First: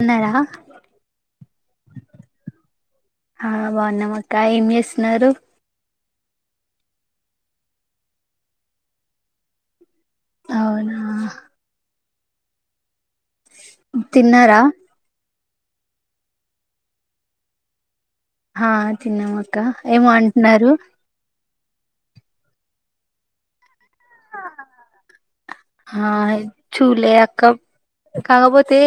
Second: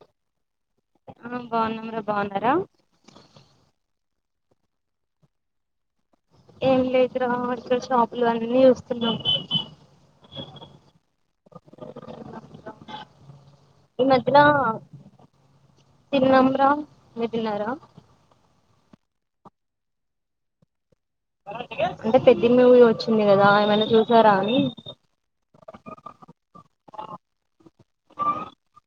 ఉన్నరా ఆ బాగున్నామురా బాగున్నారా ఆ బాన్నామక్క ఏం చేస్తున్నారు ఏం లేదు రా అసలు షాపులు అన్నీ చూస్తున్నాం అవునా ఈ మధ్యనా తిన్నారా తిన్నామురా మీరు తిన్నారా హా తిన్నామక్క ఏమో అంటున్నారు అంటే పెద్ది మూవీ వచ్చింది కదా ఏమైనా చూసారా అని హా చూలే అక్క కాకపోతే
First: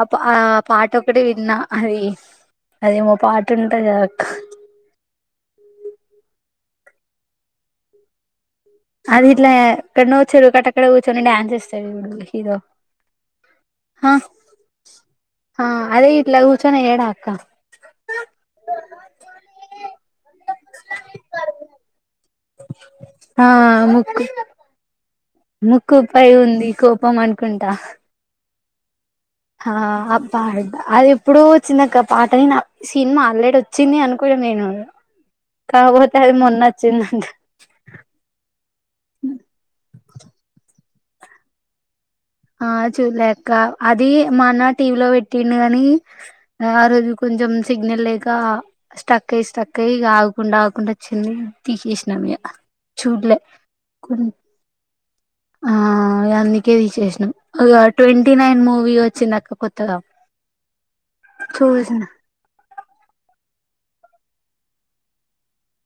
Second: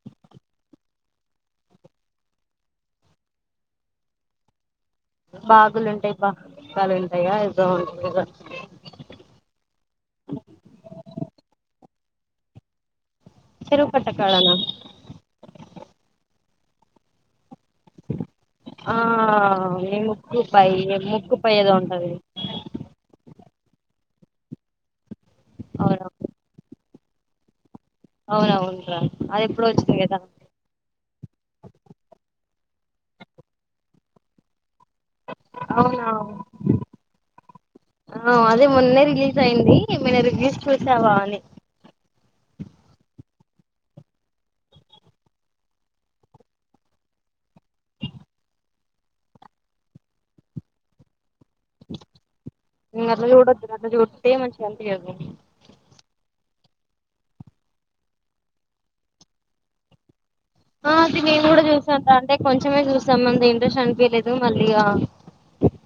ఆ ఆ పాట ఒక్కటి విన్నా అది అదేమో పాట ఉంటాది కద అక్క బాగులుంటాయి బాకాలు ఉంటాయా సాంగ్ అది ఇట్లా ఎక్కడనో చెరువు కట్ట కాడ కూర్చొని డ్యాన్స్ చేస్తాడు చూడు హీరో చెరువు కట్ట ఆ కాడ నా ఆ అదే ఇట్లా కూర్చొని ఎయ్యడా అక్క ఆ మీ ముక్కు పై ముక్కు పై ఏదో ఉంటది ఆ ముక్కు అవునా ముక్కుపై ఉంది కోపం అనుకుంటా అవునవునురా అది ఎప్పుడో హ వచ్చింది కదా అబ్బా అదిప్ ఇప్పుడు వచ్చిందిక్క పాటైనా సినిమా ఎల్రెడీ వచ్చింది అనుకోడం నేను అవునా కాకపోతే అది మొన్న వచ్చిందంట ఆ అదే మొన్నే రిలీజ్ అయింది ఏమైనా రివ్యూస్ చూసావా అని ఆ చూళ్లే అక్క అది మా అన్న టీవీలో పెట్టిండు కని ఆరోజు కొంచెం సిగ్నల్ లేక స్టక్ అయి స్టక్ అయ్య ఆగకుండా ఆకుండా వచ్చింది తీసేసినామిగ చూడలే కొ కనిపియ్యకు ఆ అందుకే తీసేసినం ఇగ ట్వంటీ నైన్ మూవీ వచ్చిందక్క కొత్తగా ఆ అది నేను కూడా చూసిన చూసాన్ర అంటే కొంచెమే చూసాం మంది ఇంట్రెస్ట్ అనిపిలేదు మళ్ళీగా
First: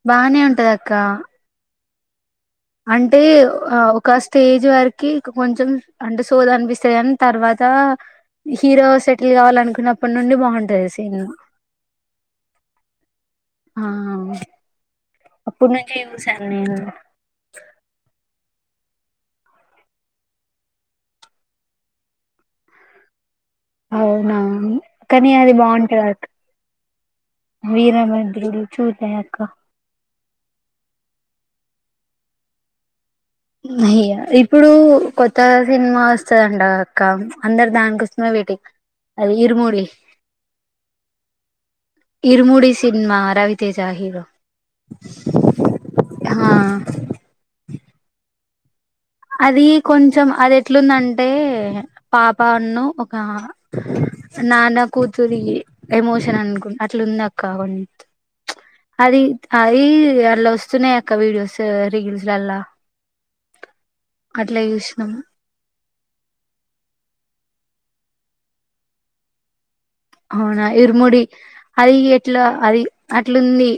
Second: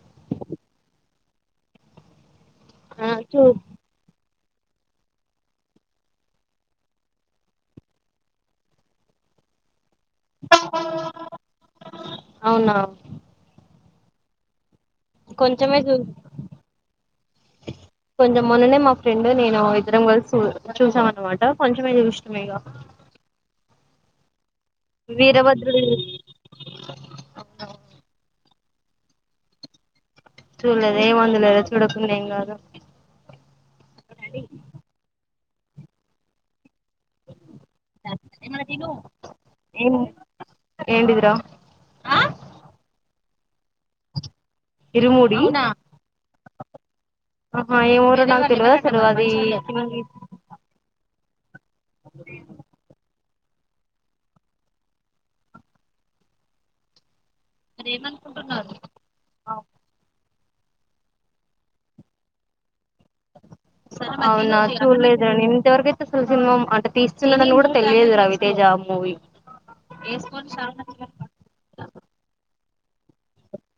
బానే ఉంటదక్క ఆ అంటే చూ ఆ ఒక స్టేజ్ వరకి ఇక కొంచం అంటే సోద అనిపిస్తది కానీ తర్వాత హీరో సెటిల్ కావాలనుకున్నప్ అప్పటి నుండి బాగుంటంది సీన్ అవునా ఆ అప్పుడు కొంచమే చూ నుంచే చూసాను నేను కొంచెం మొన్ననే మా ఫ్రెండ్ నేను ఇద్దరం కలిసి చూ చూసాం అనమాట కొంచెమే చూసినం ఇగ అవునా కనీ అది వీరభద్రుడు బాగుంటది అక్ వీరమద్రుడు చూలయాక చూ లేదే ఏముంది లేద చూడుకున్న ఎమ్ కాదు. అయ్య ఇప్పుడు కొత్త సినిమా వస్తుందంట అక్క అందరు దాని కోసమే వెయిటింగ్ అది ఇరుమూడి ఏం ఏంటిదిరా ఇరుముడి సినిమా రవితేజ హీరో ఇరుమూడి నా హా ఆహా రా ఏమో నాకు తెల్వదు అది కొంచెం అది ఎట్లుందంటే పాపఉన్ను నాన్న కూతురి ఎమోషన్ అనుకుంట అట్లాంది. అక్క అవును అది అది అల్లా వస్తున్నాయి. అక్క వీడియోస్ రీల్స్ లాల్ల అవునా చూసినాం చూళ్ళేదుర నేనింత వరకూ అసలు సినిమా అంటే తీస్తున్నదని కూడా తెలియదు రవితేజ మూవీ అవునా ఇరుముడి అది ఎట్లా అది అట్లుంది.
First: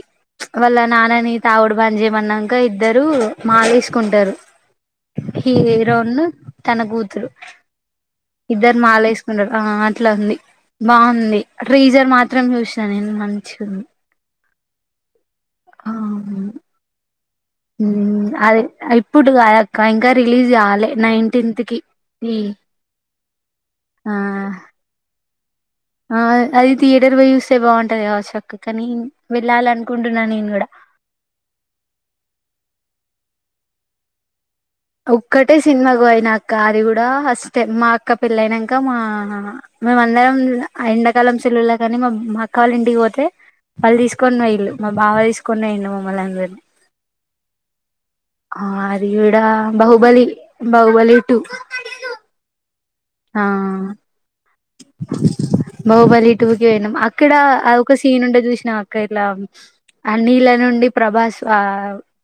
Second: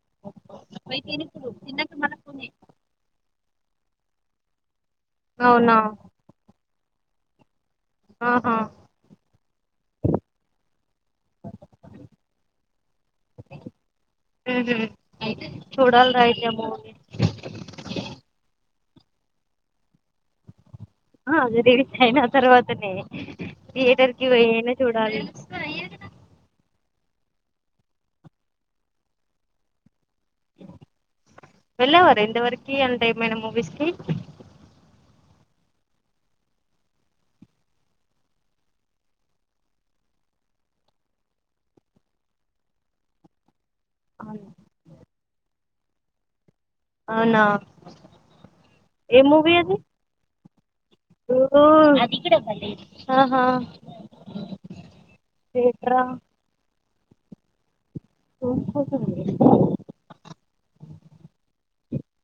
వాళ్ళ నాన్నని తావుడు బని చేేయమన్నాక ఇద్దరు మాాలేసుకుంటారు అవునా హీరో ఉన్నూ తన కూూతురు ఆహా ఇద్దరు మాాల వేసుకుంటారు. ఆ అట్లా ఉంది ఉంది. ట్రీజర్ మాత్రం చూసినా నేను మంచి ఉంది అ [unintelligible] ఆహా అదే ఇప్పుడు కాదక్కా ఇంకా రిలీజ్ కాలే నైన్టీన్త్ కి ఈ అనే ఆ థియటర్కి పోయిన చూడాలి. ఆ అది థియేటర్ పోయి చూస్తే బాగుంటది. కావచక్క కానీ వెళ్ళాలి. అనుకుంటున్నా నేను కూడా వెళ్ళేవారా ఇనతవరకు అంటే ఏమైనా మూవీస్ కి ఒక్కటే సినిమాకు పోయినక్క అది కూడా అస్తే మా అక్క పెళ్ళయినాక మా మేమ అందరం ఎండాకాలం సెలవులకుకాని మా అక్క వాళ్ళ ఇంటికి పోతే వాళ్ళు తీసుకొని పోయిళ్ళు మా బావ తీసుకొని వేండు మమ్మల్ని అందరిని అవునా ఆ ఏ అదికూడా బాహుబలి బాహుబలి టూ ఓ అదిహా ఆ [unintelligible] బాహుబలి టూ కిేనాం అక్కడ సీన్ ఉంటది చూసినవా అక్కిల ఆ నీళ్ళ నుండి ప్రభాస్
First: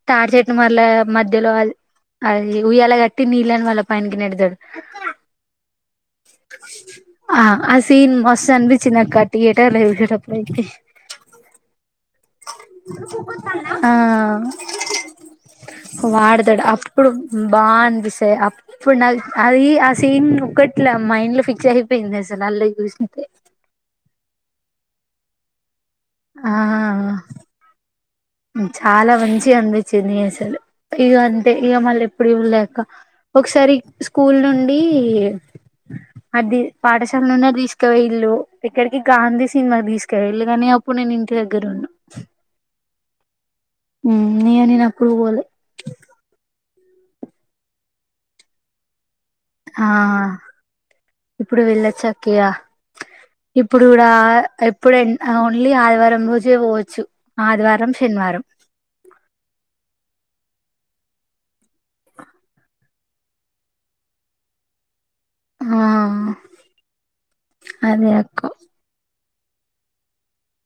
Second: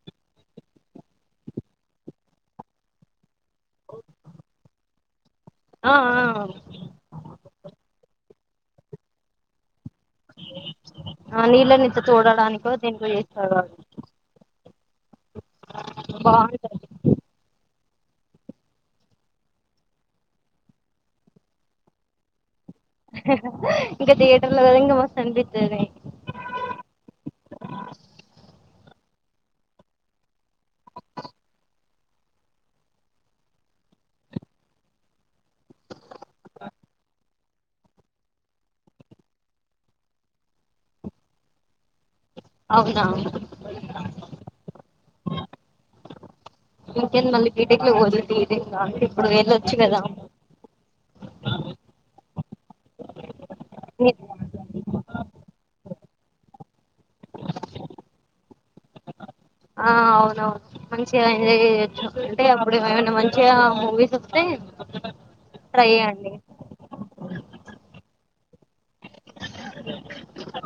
తాడిచెట్టు మర్ల మధ్యలో అది ఉయ్యలా కట్టి నీళ్ళని వాళ్ళ పైన్కి నెడదాడు. ఆ ఆ ఆ ఆ సీన్ మస్త్ అనిపించింది అక్క థియేటర్ లో చూసెట్టపడయితే ఆ నీళ్ళనింత చూడడానికో దేనికో చేస్తాడు వాడు ఆ వాడదాడు బాగుంటది అప్పు ఇప్పుడు బా అనిపిస్తాయి. అప్పుడు నా అది ఆ సీన్ ఒకట్లా మైండ్ లో ఫిక్స్ అయి పస న ూ [unintelligible] ఇంకా థియేటర్ లో కద ఇంకా మస్తు అనిపిస్తుంది. ఆహా చాలా మంచిగా అనిలించింది. అసలు ఇకఅంతే ఇక మళ్ళీ ఎప్పుడు చూడలే అక్క ఒకసారి స్కూల్ నుండి అది పాఠశాలనున్న గ్రీస్కో ఇల్లు ఇక్కడికి గాంధీ సినిమా తీసు [unintelligible] ప్పుడు నేను ఇంటి దగ్గర ఉన్నా అవునా ఊ నియ నేనక్కుడు పోలే ఇంకెంది మళ్ళ బీ టెక్ లో [unintelligible] ఆ ఇప్పుడు వెళ్ళచ్చు అక్కియా ఇప్పుడు కూడా ఏ ప్పుడు ఎన్ ఓన్లీ ఆదివారం రోజే పోవచ్చు ఆదివారం శనివారం ఆ అవునువును మంచిగా ఎంజాయ్ చేయచ్చు అంటే అప్పుడు ఏమైనా మంచిగా మూవీస్ వస్తే ఆ ట్రై చేయండి అదే అక్క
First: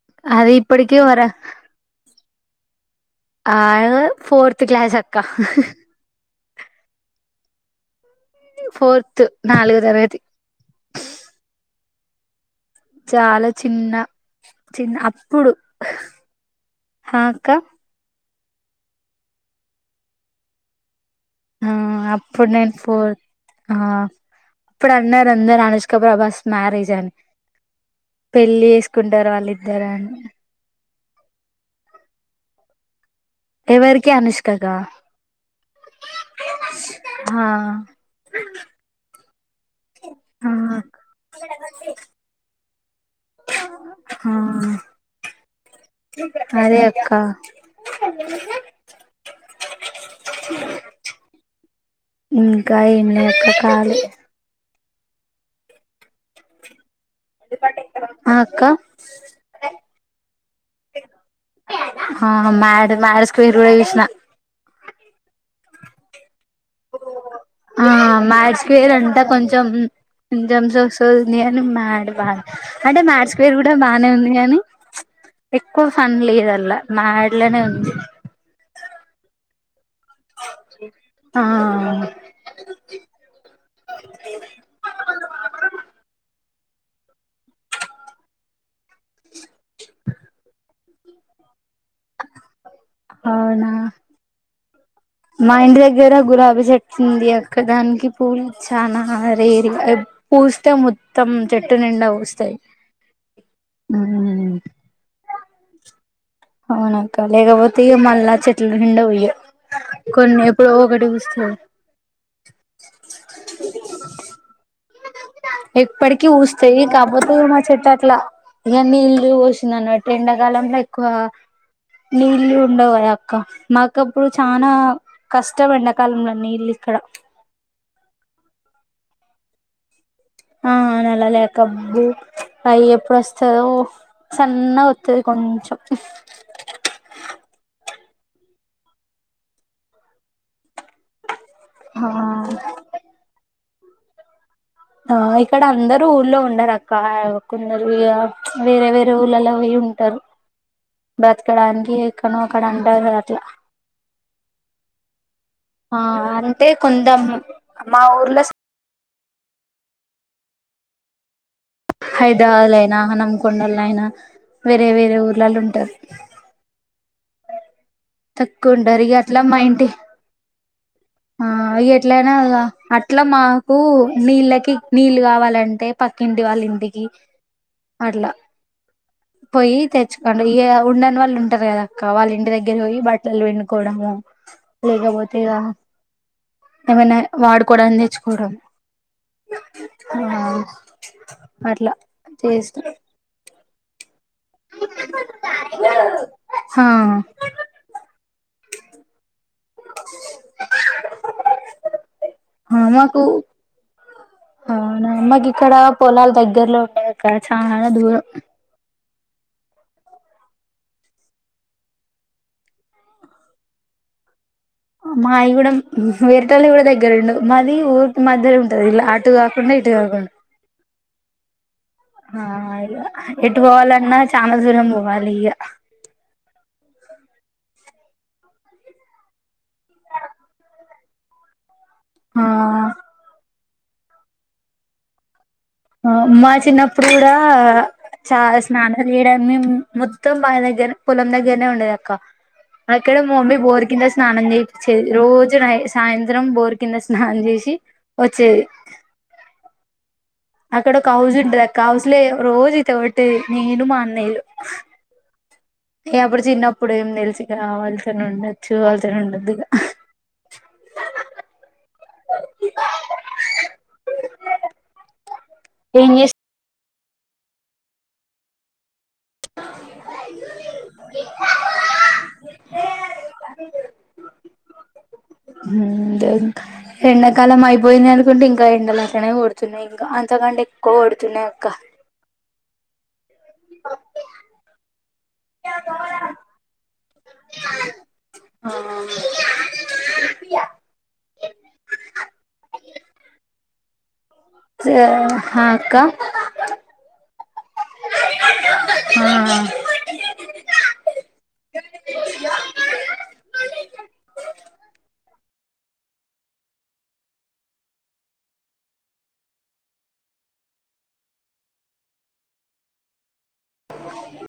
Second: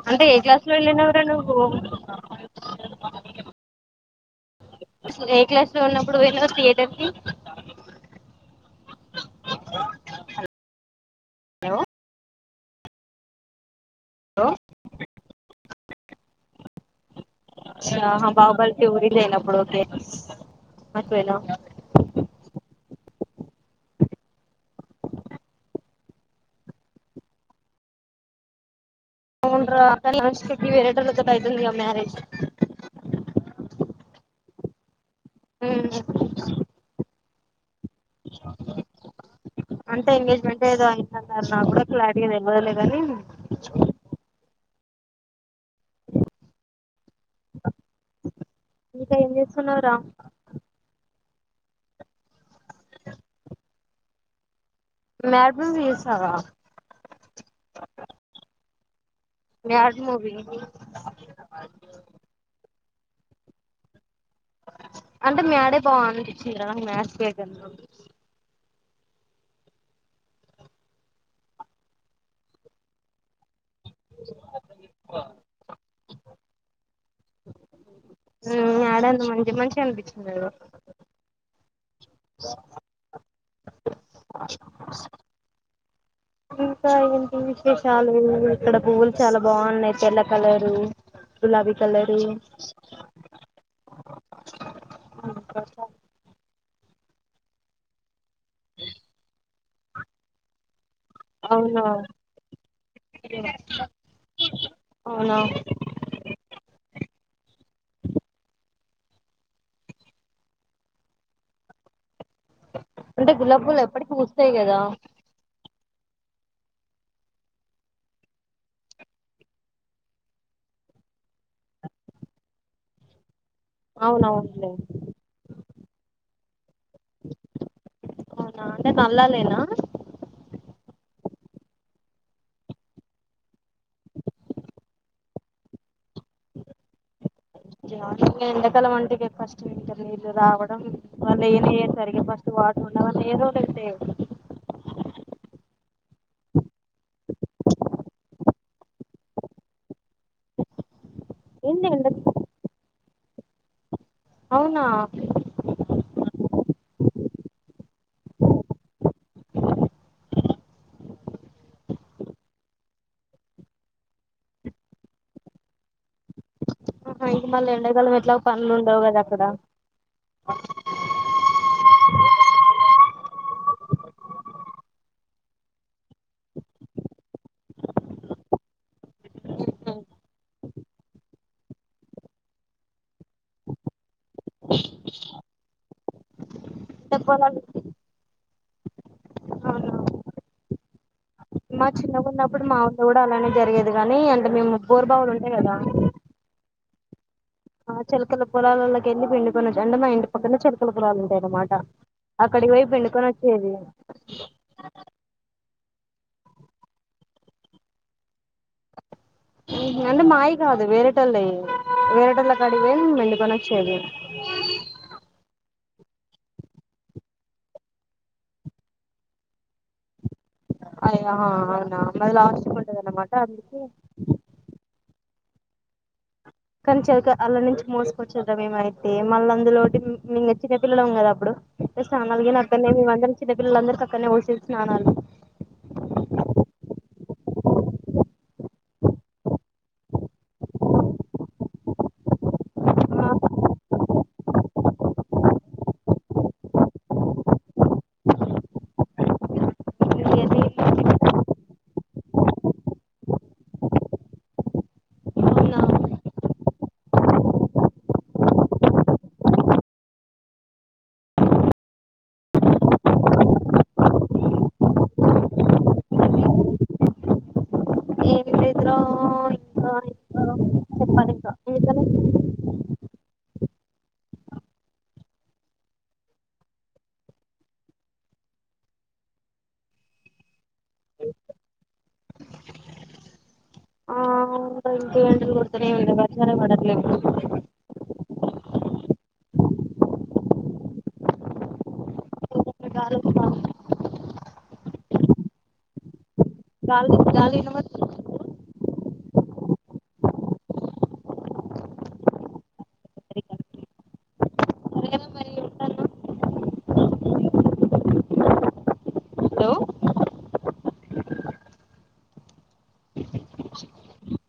అంటే ఏ అది క్లాస్ లో ఇప్పటికి ఎల్లినవ్ వర రా నువ్వు ఆయ్ దే ఫోర్ అసలు ఏ క్లాస్ లో ఉన్నప్పుడు వెళ్ళావ్ థియేటర్ కి ఫోర్త్ నాలుగో తరగతి చాలా చిన్న చిన్న అప్పుడు హా ఆక్క చ్చా హా బాహుబలి టూ రిలీ అయినప్పుడు ఒకే ఒకవేళ ఊ అప్పుడు నేను ఫోర్త్ ఆ ప్పుడు అన్నారు అందరూ అనుష్క ప్రభాస్ మ్యారేజ్ అని పెళ్ళి ఏస్ అవును రా కానీ అనుష్క కి వేరేటోళ్ళతోటి అయితుంది గా మ్యారేజ్ ఎవరికి అనుష్క కా ఉమ్ [inaudible] హా అంటే ఆ ఎంగేజ్మెంట్ ఏదో అయ్యిందన్నారు నాకు కూడా క్లారిటీ గా తెల్వదులే కానీ హా అదే అక్క ఇంకా ఏం చేస్తున్నావురా ఇంకా ఏం లేదు అక్క ఖాళీ నార్మల్ గా ఏసావా ఆ అక్క మ్యాడ్ మూవీ లో హా ఆ మ్యాడ్ మ్యాడ్ [inaudible] చూసినా అంటే మ్యాడే బావుంది ఆ మాజ్ స్వేర్ అంటా కొంచెం [unintelligible] అంటే మ్యాడ్స్ పేరు కూడా బానే ఉంది కగానీ ఎక్కువ ఫన్ లేదు అల్లా మాడ్ లనేఉంది ఊ మ్యాడ్ అంతా మంచి మంచిగా అన్పిచ్చింది [inaudible] ఆ [inaudible] ఇంకా ఏంటి విశేషాలు ఇక్కడ పువ్వులు చాలా బావున్నాయి తెల్ల కలరు గులాబీ కలరు అవునా మా ఇంటి దగ్గర గులాబీ సెట్స్ ఉంది అక్కడ దానికి పువ్వులు చానా రేర్ గా పూస్తే మొత్తం చెట్టు అవునా నిండా పూస్తాయి అవునా అవునక్క లేకపోతే ఇగ మళ్ళా చెట్లు నిండా పుయ్య కొన్ని ఎప్పుడో ఒకటి వస్త అంటే గులాబ్ పూలు ఎప్పటికీ పూస్తాయి కదా ఎప్పటికి పూస్తాయి కాపోతే మా చెట్టు అట్లా ఇక నీళ్ళు పోసింది అన్నట్టు ఎండాకాలంలో ఎక్కువ నీళ్ళ ఉండవు అక్క మాక అప్పు అవునవునులే చానా కష్టం ఎండాకాలంలోన్నీ నీల్ ఇక్కడ అవునా అంటే నల్లాలేనా ఆ అలా [unintelligible] లేకబ్బు అవి ఎప్పుడు వస్తందో సన్న వస్తుది కొంచం ఎడాకాలం అంటే కష్టం [unintelligible] ఏంట నీళ్ళు రావడం [unintelligible] వంద ఏ ఏ ఆ సరిగ ఫస్ట్ వాటరుండాలి లేదంటే ఎయ్యం ఆ ఇక్కడ అందరు ఊళ్ళ ఉండరు అక్క కొందరు ఇగ వేరే వేరే ఊళ్ళలో పోయ్యింటారు ఏంది బ్రతుకడానికి ఎండ ఎక్కనో అక్కడా అంటారు కదా అట్లా అవునా ఆ అంటే కొందం మా ఊర్లో హైదరాబాద్ లో అయినా హనమకొండలో అయినా వేరే వేరే ఊర్లలో ఉంటారు ఆహా ఇటు మల్లి ఎండకాలమే తక్కువ ఉంటారు ఇగ అట్లా మా ఇంటి ఆ ఎట్లయినా అట్లా మాకు నీళ్ళకి నీళ్ళు కావాలంటే పక్కింటి వాళ్ళ ఇంటికి అట్లా పోయి తెచ్చుకోండి ఇగ ఉండని వాళ్ళు ఉంటారు కదాక్క వాళ్ళ ఇంటి దగ్గర దగ్గర పోయి బట్టలు పిండుకోవడము ఇంగ లేకపోతే ఏమైనా పొలాలు వాడుకోవడానికి తెచ్చుకోవడం అవును ఆ మా అట్లా చిన్నగాన్నప్పుడు మావతో కూడా అలానే జరిగేది కాని అ హా ఆ చిలకల పొలాలలోకి ఎల్లి పిండికొనచ్చు అంటే మా ఇంటి పక్కన చిలకల పొలాలు ఉంటాయి అన్నమాట అక్కడికి ఆ పోయి మాకు పిండుకొనోచ్చేది అవునా అమ్మాయికి ఇక్కడ పొలాలు దగ్గరలో ఉండయిక్కడ చాలా దూరం అంటే మాయి కాదు వేరేటోళ్ళవి వేరేటోళ్ళ కాడిగిపోయి మేం పిండుకొనొచ్చేది మాయి కూడా వేరటోల్లవి కూడా దగ్గరండవు మాది ఊరికి మధ్యలో ఉంటది ఇలా అటు కాకుండా ఇటు కాకుండా అయ్యో అవునా మాది ఆ లాస్ట్ కి ఉంటది అన్నమాట ఎటు అందుకే పోవలన్నా చానా దూరం పోవాలి ఇగ కానీ చిలక అలళ్ళోంచి మోసుకొచ్చేటం మేమ అయితే మళ్ళీ అందులోటి ఇంగ చిన్న పిల్లలం కదా అప్పుడు ఆ స్నాలగిన అక్కడనే మేమందరు చిన్నపిల్లందరికి అక్కడనే పోసేది స్నానాలు ఆ మా చిన్నప్పుడు కూడా చా స్నానం చేయడాన్ని మొత్తం బాయి దగ్గర పొలం దగ్గరనే ఉండేద అక్క అక్కడ మా మమ్మీ బోర్ కింద స్నానం చేపిచ్చేది రోజు సాయంత్రం బోర్ కింద స్నానం చేసి వచ్చేది అక్కడ ఒక హౌస్ ఉంటది అక్క హౌస్ లే రోజు ఈత కొట్టేది నేను మా అన్నయ్యలు అప్పుడు చిన్నప్పుడు ఏం తెలిసి కావాల్సనే ఉండచ్చ చూవాల్సనే [unintelligible] ఉండదుగా [inaudible] ఏం చేస్ ఏంచేస్తున్నావ్ ఇంకా ఇం చెప్పాలి ఇంకా ఏం చేస్తున్నావ్ దాగ్ ఎండాకాలం అయిపోయింది అనుకుంటే ఇంకా ఎండలక్కనే కొడుతున్నాయి ఇంకా అంతకంటే ఎక్కువ కొడుతున్నాయి అక్క అ ఇంక ఎండలు కొడుతున్నాయి ఇక వర్షాలు పడట్లేదు ఇక్కడ ఆ ద అ అక్క గాలి గాలికి వినబడుతుందా ఆ సరిగా సరేనా మరి ఉంటాను హలో అ